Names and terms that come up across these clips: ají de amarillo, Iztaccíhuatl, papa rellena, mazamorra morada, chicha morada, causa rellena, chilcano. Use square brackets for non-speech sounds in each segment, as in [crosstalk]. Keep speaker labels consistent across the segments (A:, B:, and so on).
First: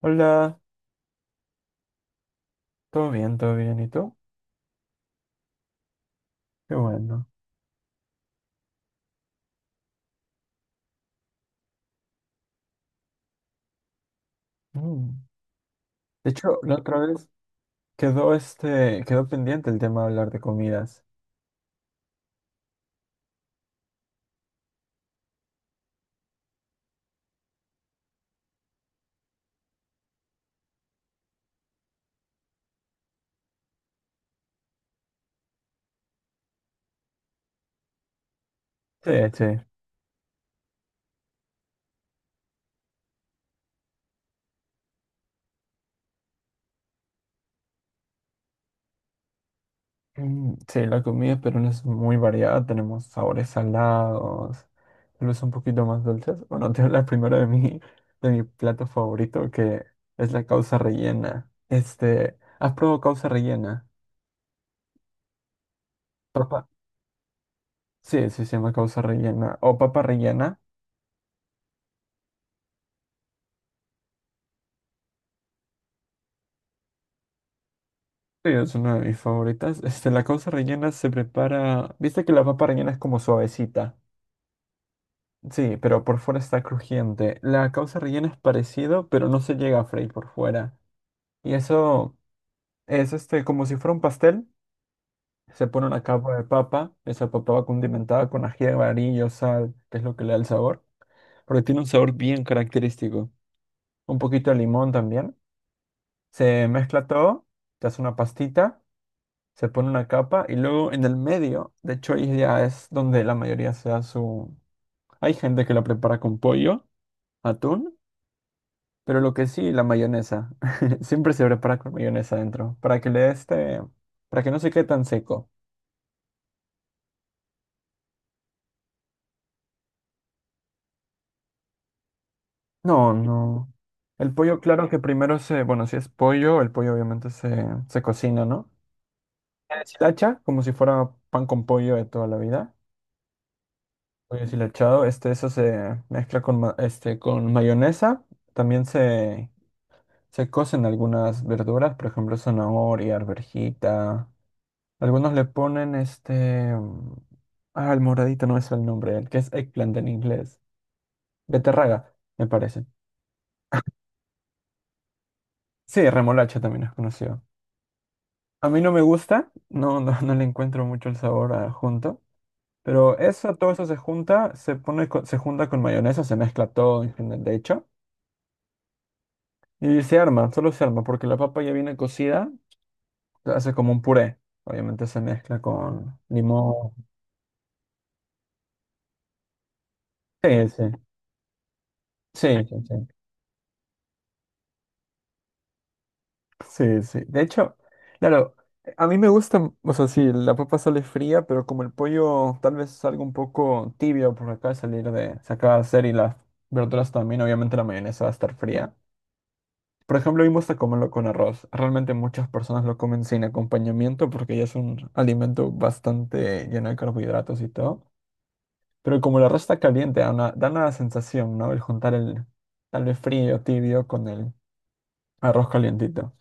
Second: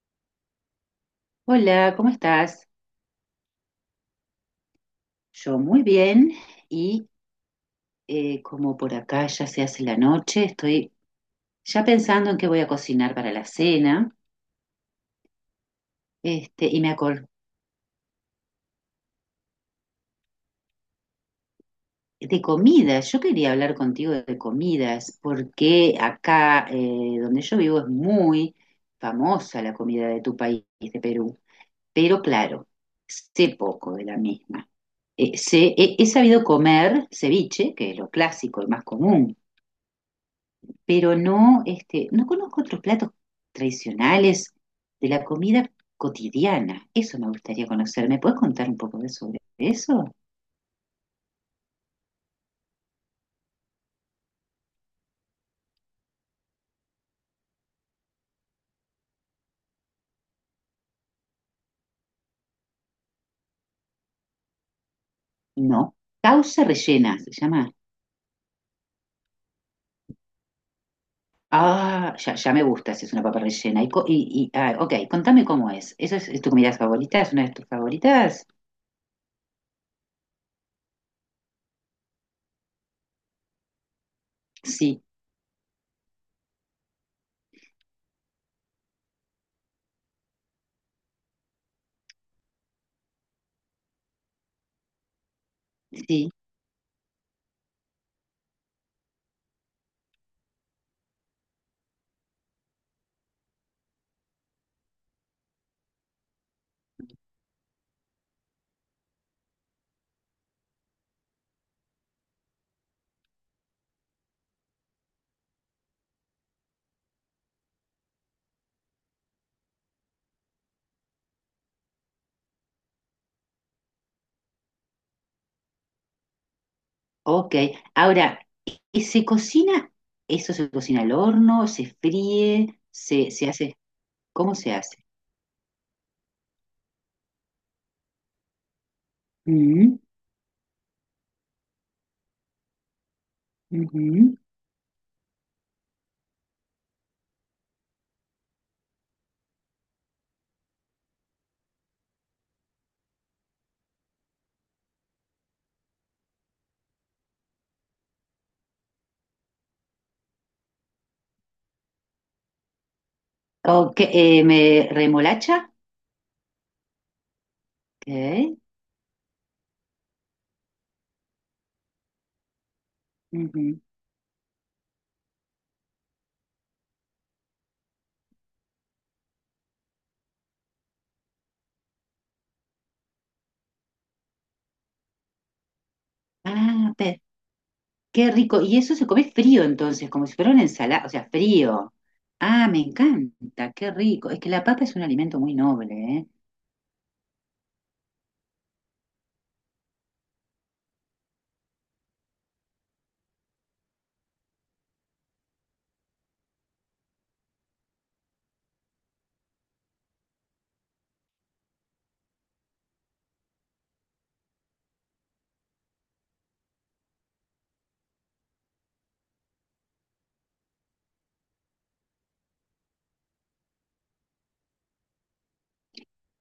A: Hola,
B: Hola, ¿cómo estás?
A: todo bien, ¿y tú?
B: Yo muy bien
A: Qué
B: y
A: bueno.
B: como por acá ya se hace la noche, estoy ya pensando en qué voy a cocinar para la cena.
A: Mm. De hecho,
B: Este,
A: la
B: y me
A: otra
B: acordé
A: vez quedó quedó pendiente el tema de hablar de comidas.
B: de comidas. Yo quería hablar contigo de comidas porque acá donde yo vivo es muy famosa la comida de tu país, de Perú. Pero claro, sé poco de la misma. He sabido comer ceviche, que es lo clásico, el más
A: Sí,
B: común,
A: sí.
B: pero no, este, no conozco otros platos tradicionales de la comida cotidiana. Eso me gustaría conocer. ¿Me puedes contar un poco de sobre eso?
A: Sí, la comida peruana es muy variada, tenemos sabores salados, tal vez un poquito más dulces. Bueno, [laughs] te hablo primero de de mi plato favorito, que es la causa rellena. ¿Has probado causa rellena?
B: No. Causa
A: Papa.
B: rellena, se llama.
A: Sí, sí, se llama causa rellena. O papa rellena.
B: Ah, ya, ya me gusta si es una papa rellena. Ok, contame cómo es. ¿Eso es tu comida favorita? ¿Es una de tus favoritas?
A: Sí, es una de mis favoritas. La causa rellena se prepara. Viste que la papa rellena es como suavecita.
B: Sí,
A: Sí, pero por fuera está crujiente. La causa rellena es parecido, pero no se llega a freír por fuera. Y eso es como si fuera un pastel. Se pone una
B: sí.
A: capa de papa. Esa papa va condimentada con ají de amarillo, sal, que es lo que le da el sabor. Porque tiene un sabor bien característico. Un poquito de limón también. Se mezcla todo. Te hace una pastita. Se pone una capa y luego en el medio, de hecho ahí ya es donde la mayoría se da su... Hay gente que la prepara con pollo, atún, pero lo que sí, la mayonesa. [laughs] Siempre se prepara con mayonesa adentro, para que le dé este... para que no se quede tan seco.
B: Ok. Ahora, ¿y se cocina? ¿Eso se cocina al horno? ¿Se fríe?
A: No,
B: ¿Se
A: no.
B: hace?
A: El
B: ¿Cómo
A: pollo,
B: se
A: claro
B: hace?
A: que primero se... Bueno, si es pollo, el pollo obviamente se cocina, ¿no? Se
B: Mm,
A: la hacha como si fuera pan con pollo de toda la vida.
B: ujú.
A: Pollo deshilachado, eso se mezcla con mayonesa. También se se cocen algunas verduras, por ejemplo, zanahoria, arvejita. Algunos le ponen este... ah, el moradito no es el nombre, el que es eggplant en inglés. Beterraga, me parece.
B: Ok, me remolacha.
A: Sí, remolacha también es conocido.
B: Ok.
A: A mí no me gusta, no, no, no le encuentro mucho el sabor a junto. Pero eso,
B: Ujú.
A: todo eso se junta, se junta con mayonesa, se mezcla todo en general, de hecho. Y se arma, solo se arma, porque la papa ya viene cocida, se hace como un puré. Obviamente se mezcla con limón.
B: Ah, pe- qué rico. Y eso se come frío entonces, como si fuera una
A: Sí, sí,
B: ensalada, o sea, frío.
A: sí,
B: Ah, me
A: sí,
B: encanta, qué rico. Es que la papa es un alimento muy noble, ¿eh?
A: sí, sí, sí. De hecho, claro, a mí me gusta, o sea, sí, la papa sale fría, pero como el pollo tal vez salga un poco tibio por acá de salir de, se acaba de hacer y las verduras también, obviamente la mayonesa va a estar fría. Por ejemplo, a mí me gusta comerlo con arroz. Realmente muchas personas lo comen sin acompañamiento porque ya es un alimento bastante lleno de carbohidratos y todo. Pero como el arroz está caliente, da una sensación, ¿no? El juntar el tal vez frío, tibio con el arroz calientito.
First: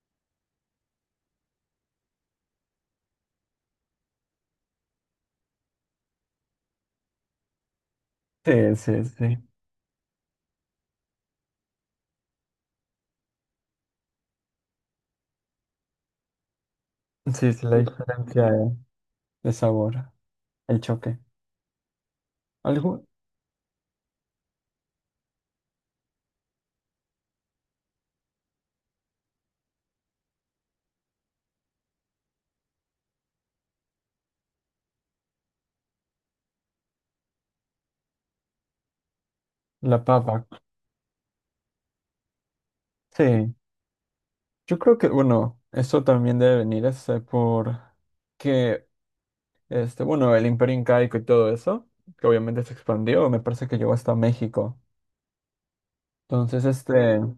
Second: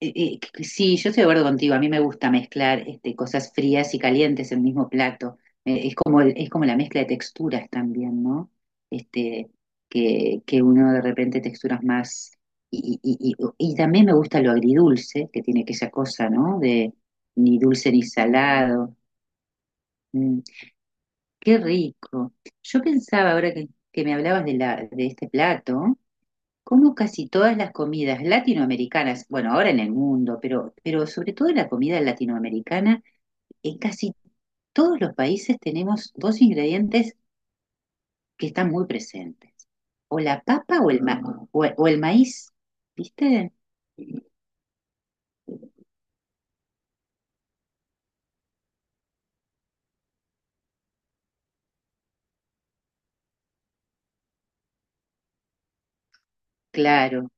B: Eh, Sí, yo estoy de acuerdo contigo. A mí me gusta mezclar este, cosas frías y calientes en el mismo plato. Es como el- es como la mezcla de texturas también, ¿no?
A: Sí, sí, sí.
B: Este, que uno de repente texturas más. Y también me gusta lo agridulce, que tiene aquella cosa, ¿no? De ni dulce ni
A: Diferencia
B: salado.
A: de sabor,
B: Mm,
A: el choque.
B: qué rico. Yo
A: Algo,
B: pensaba ahora que me hablabas de, la, de este plato. Como casi todas las comidas latinoamericanas, bueno, ahora en el mundo, pero sobre todo en la comida latinoamericana, en casi todos los países tenemos dos ingredientes que están muy presentes,
A: la
B: o la
A: papa.
B: papa o el maíz, ¿viste?
A: Sí, yo creo que, bueno, eso también debe venir por que, bueno, el Imperio Incaico y todo eso, que obviamente se expandió, me parece que llegó hasta México. Entonces,
B: Claro,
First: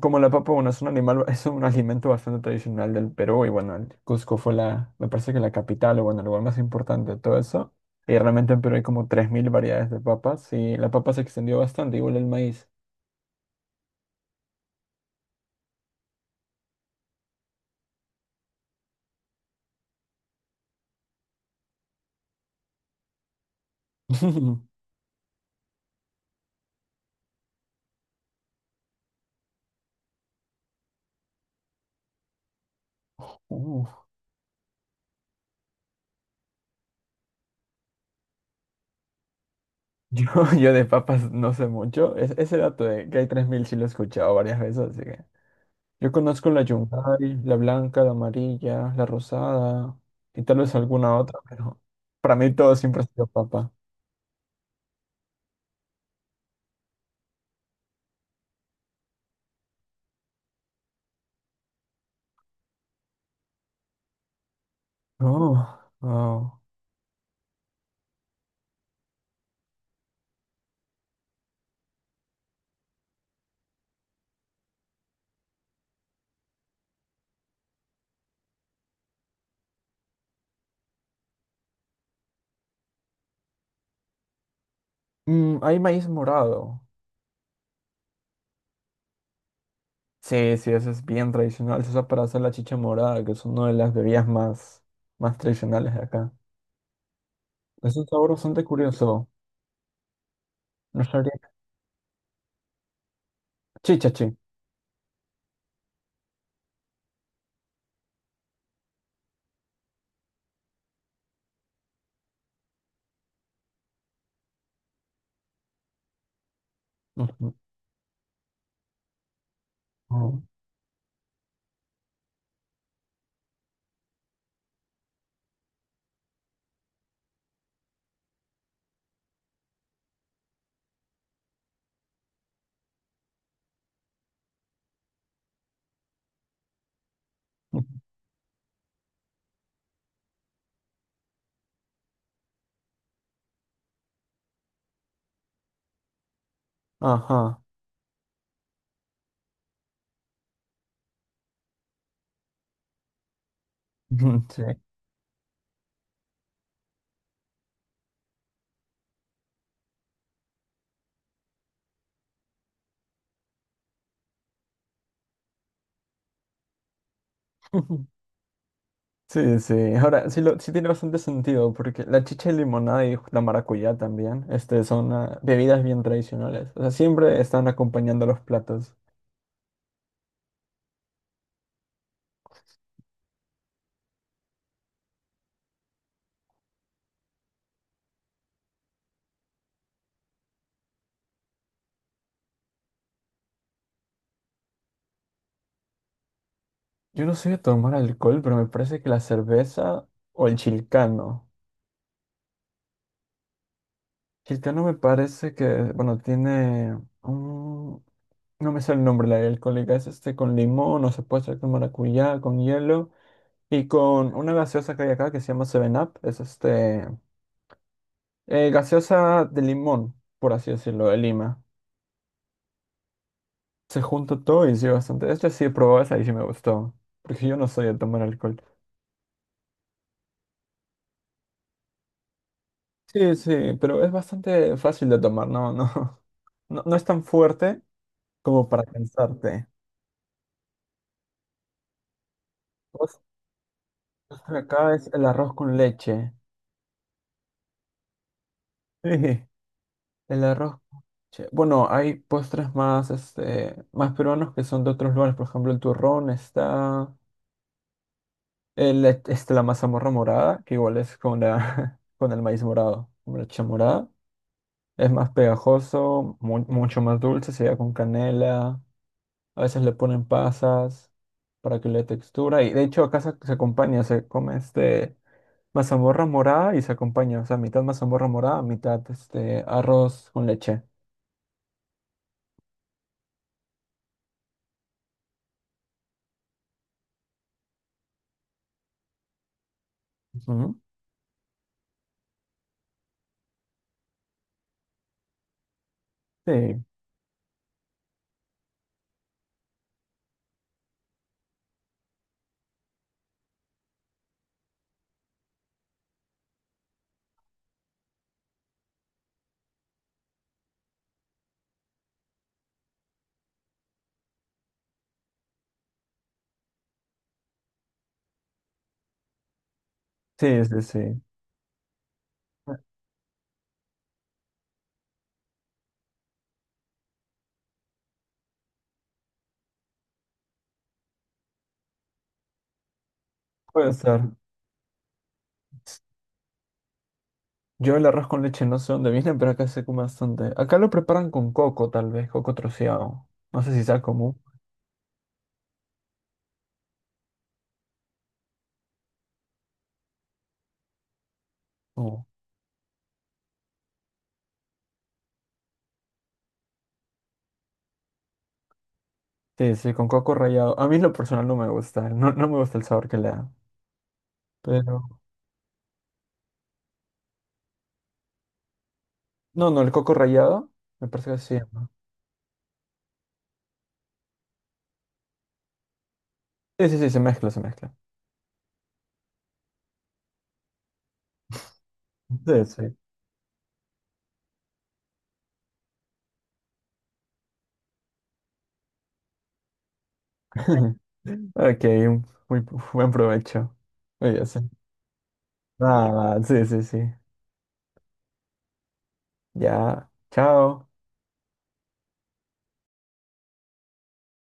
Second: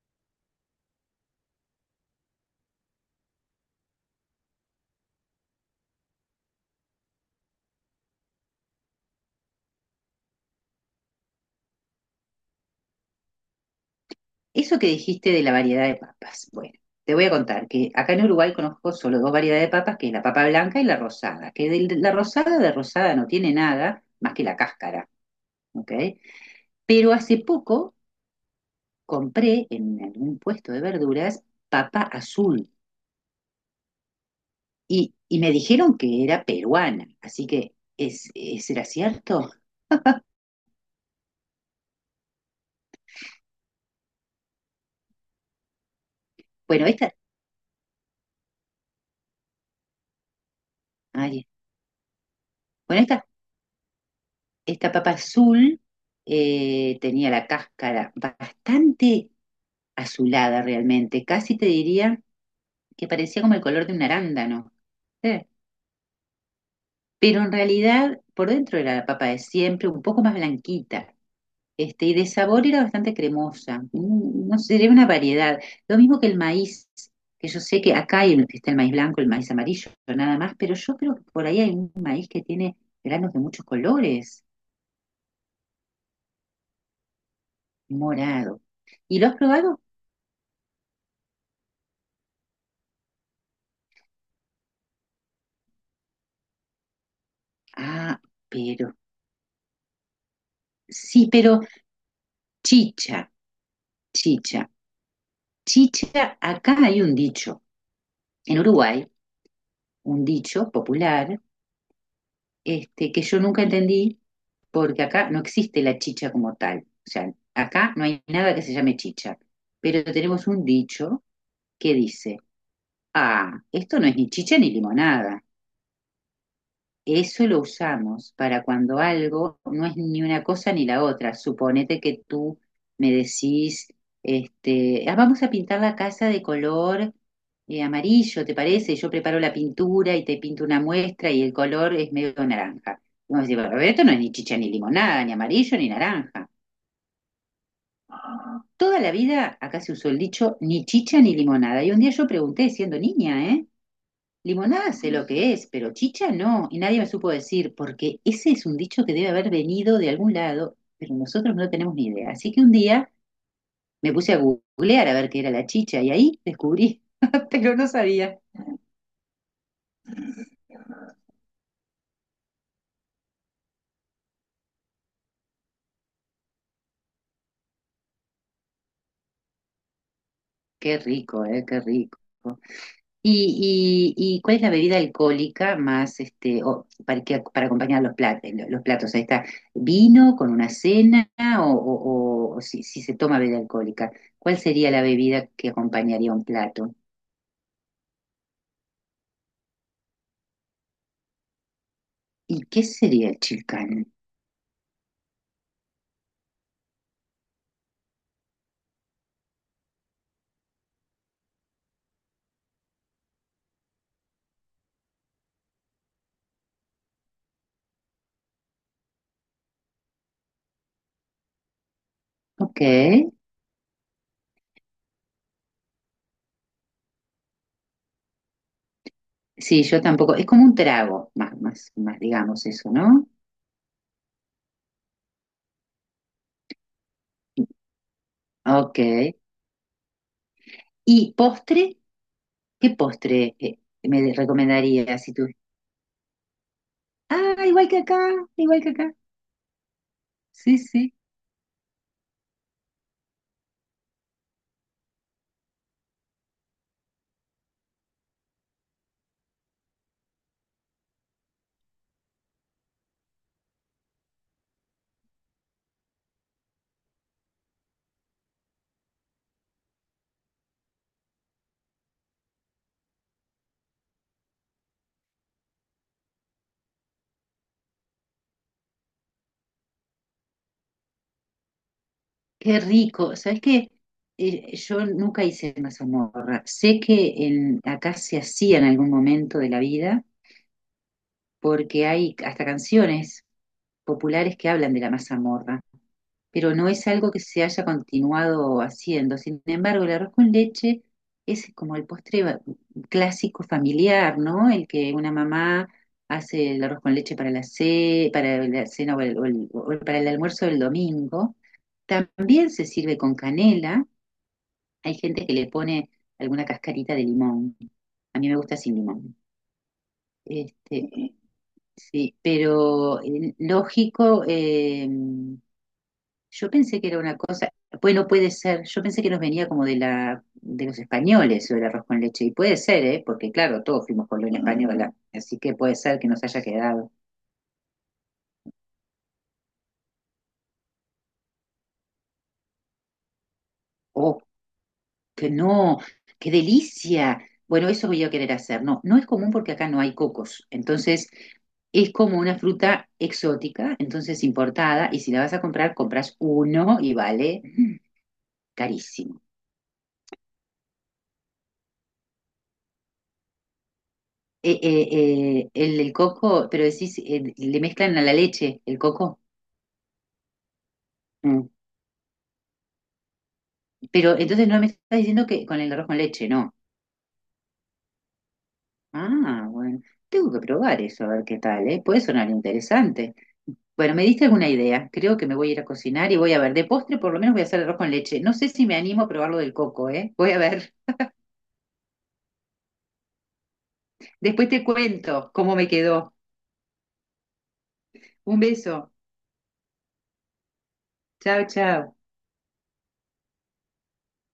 A: como la papa, bueno, es un animal, [laughs] es un alimento bastante tradicional del Perú y bueno, el Cusco fue la, me parece que la capital o bueno, el lugar más importante de todo eso. Y realmente en Perú hay como 3.000 variedades de papas y la papa se extendió bastante, igual el maíz.
B: eso que dijiste de la variedad de papas, bueno, te voy a contar que acá en Uruguay conozco solo dos variedades de papas, que es la papa blanca y la rosada, que de la rosada de rosada no tiene nada más que la
A: [laughs]
B: cáscara, ¿ok? Pero hace poco compré en algún puesto de verduras papa azul
A: Uf.
B: y me dijeron que era peruana, así que ¿será cierto?
A: Yo, yo de papas no sé mucho. Ese dato de que hay 3.000 sí lo he escuchado varias veces, así que yo conozco la
B: Bueno, esta,
A: yungay, la blanca, la amarilla, la rosada y tal vez alguna otra,
B: ay,
A: pero para mí todo
B: bueno,
A: siempre ha
B: esta,
A: sido papa.
B: esta papa azul tenía la cáscara bastante azulada realmente, casi te diría que parecía como el color de un arándano. Eh,
A: Oh, oh.
B: pero en realidad por dentro era la papa de siempre, un poco más blanquita. Este, y de sabor era bastante cremosa, mm, no sé, era una variedad. Lo mismo que el maíz, que yo sé que acá hay, está el maíz blanco, el maíz amarillo, nada más, pero yo creo que por ahí hay un maíz que tiene granos de muchos colores,
A: Mm, hay maíz morado.
B: morado. ¿Y lo has probado?
A: Sí, sí, eso es bien tradicional. Se usa para hacer la chicha morada, que es una de las bebidas más, más tradicionales de acá. Es un
B: Ah,
A: sabor bastante
B: pero,
A: curioso. No
B: sí,
A: sabría.
B: pero chicha,
A: Chicha, chi.
B: chicha, chicha, acá hay un dicho, en Uruguay, un dicho popular, este, que yo nunca entendí, porque acá no existe la chicha como tal. O sea,
A: Ujú,
B: acá no hay nada que se llame chicha, pero
A: ujú,
B: tenemos un dicho que dice, ah, esto no es ni chicha ni limonada. Eso lo usamos para cuando algo no es ni una cosa ni la otra. Suponete que tú me decís, este, "Ah, vamos a pintar la casa de color
A: ujú.
B: amarillo, ¿te parece? Yo preparo la pintura y te pinto una muestra y el color es medio naranja". Vamos a decir, "Bueno, pero esto no es ni chicha ni limonada, ni amarillo ni naranja".
A: Ajá.
B: Toda la vida acá se usó el dicho ni chicha ni limonada. Y un día yo pregunté, siendo niña, ¿eh?
A: Ujú, sí.
B: Limonada sé lo que es, pero chicha no. Y nadie me supo decir, porque ese es un dicho que debe haber venido de algún lado, pero nosotros no tenemos ni idea. Así que un día me puse a googlear a ver qué era la chicha y ahí descubrí, [laughs] pero no
A: [laughs]
B: sabía.
A: Sí, sí. Ahora, sí, lo, sí tiene bastante sentido, porque la chicha de limonada y la maracuyá también, son ah, bebidas bien tradicionales. O sea, siempre están acompañando los platos.
B: Qué rico, ¿eh? Qué rico. ¿Y cuál es la bebida alcohólica más, este, para acompañar los platos, los platos? Ahí está, vino con una cena o si, si se toma bebida alcohólica, ¿cuál sería la bebida que acompañaría un plato?
A: Yo no soy de tomar alcohol, pero me parece que la cerveza o el chilcano.
B: ¿Y qué sería el chilcán?
A: Chilcano me parece que, bueno, tiene un... No me sale el nombre, la alcohólica. Es este con limón, o se puede hacer con maracuyá, con hielo. Y con una gaseosa que hay acá que se llama Seven Up. Es este... gaseosa de limón, por así decirlo, de Lima.
B: Ok,
A: Se junta todo y sí, bastante. Esta sí he probado esa y sí me gustó. Porque yo no soy de tomar alcohol.
B: sí, yo tampoco, es como un trago, más, más, más, digamos eso, ¿no?
A: Sí, sí, pero es bastante fácil de tomar, no, [laughs] no, no, no es tan fuerte como para
B: Ok,
A: cansarte.
B: ¿y postre? ¿Qué
A: Postre
B: postre me
A: acá es
B: recomendarías
A: el
B: si tú?
A: arroz con leche.
B: Ah, igual que
A: [laughs]
B: acá,
A: Sí, el arroz
B: sí,
A: con
B: sí.
A: leche. Bueno, hay postres más, más peruanos que son de otros lugares, por ejemplo, el turrón está, la mazamorra morada, que igual es con la, [laughs] con el maíz morado, con la leche morada. Es más pegajoso, mucho más dulce, se da con canela. A veces le ponen pasas para que le dé textura. Y de hecho acá se acompaña, se come este mazamorra morada y se acompaña. O sea, mitad mazamorra morada, mitad este arroz con leche.
B: Qué rico. ¿Sabes qué? Yo nunca hice una mazamorra. Sé que en, acá se hacía en algún momento de la vida,
A: Ujú.
B: porque hay hasta canciones populares que hablan de la mazamorra, pero
A: Sí,
B: no es algo que se haya continuado haciendo. Sin embargo, el arroz con leche es como el postre clásico familiar, ¿no? El que una mamá hace el arroz con leche para la, para la cena o para el almuerzo del domingo. También se sirve con canela. Hay gente que le pone alguna cascarita de limón. A mí me gusta sin limón.
A: sí, sí, sí.
B: Este, sí, pero lógico, yo pensé que era una cosa, bueno, puede ser, yo pensé que nos venía como de la, de los españoles o el arroz con leche, y puede ser, ¿eh? Porque claro,
A: Puede
B: todos
A: ser.
B: fuimos colonia española, así que puede ser que nos haya quedado.
A: Yo el arroz con leche no sé dónde viene, pero acá se come bastante. Acá lo preparan con coco, tal vez, coco troceado. No sé si sea común.
B: O que no, qué delicia. Bueno, eso voy a querer hacer. No, no es común porque acá no hay cocos. Entonces, es
A: o-
B: como una fruta exótica, entonces importada, y si la vas a comprar, compras uno y vale carísimo.
A: Sí, sí, con coco rallado. A mí en lo personal no me gusta. No, no me gusta el sabor que le da. Pero.
B: El coco, pero decís, le mezclan a la leche el coco.
A: No, no, el coco rallado. Me parece que sí.
B: Mm.
A: ¿No?
B: Pero entonces no me estás diciendo que con el arroz con leche, no.
A: Sí, sí, sí, se mezcla, se mezcla.
B: Ah, bueno. Tengo que probar eso, a ver qué tal, ¿eh? Puede sonar
A: Sí, sí.
B: interesante. Bueno, me diste alguna idea. Creo que me voy a ir a cocinar y voy a ver. De postre, por lo menos voy a hacer arroz con leche. No sé si me animo a probar lo del coco, ¿eh? Voy a ver.
A: [laughs] Ok, buen provecho. Muy bien, sí.
B: Después te cuento cómo me quedó.
A: Nada, sí, sí, sí.
B: Un beso.
A: Ya, chao.
B: Chao, chao.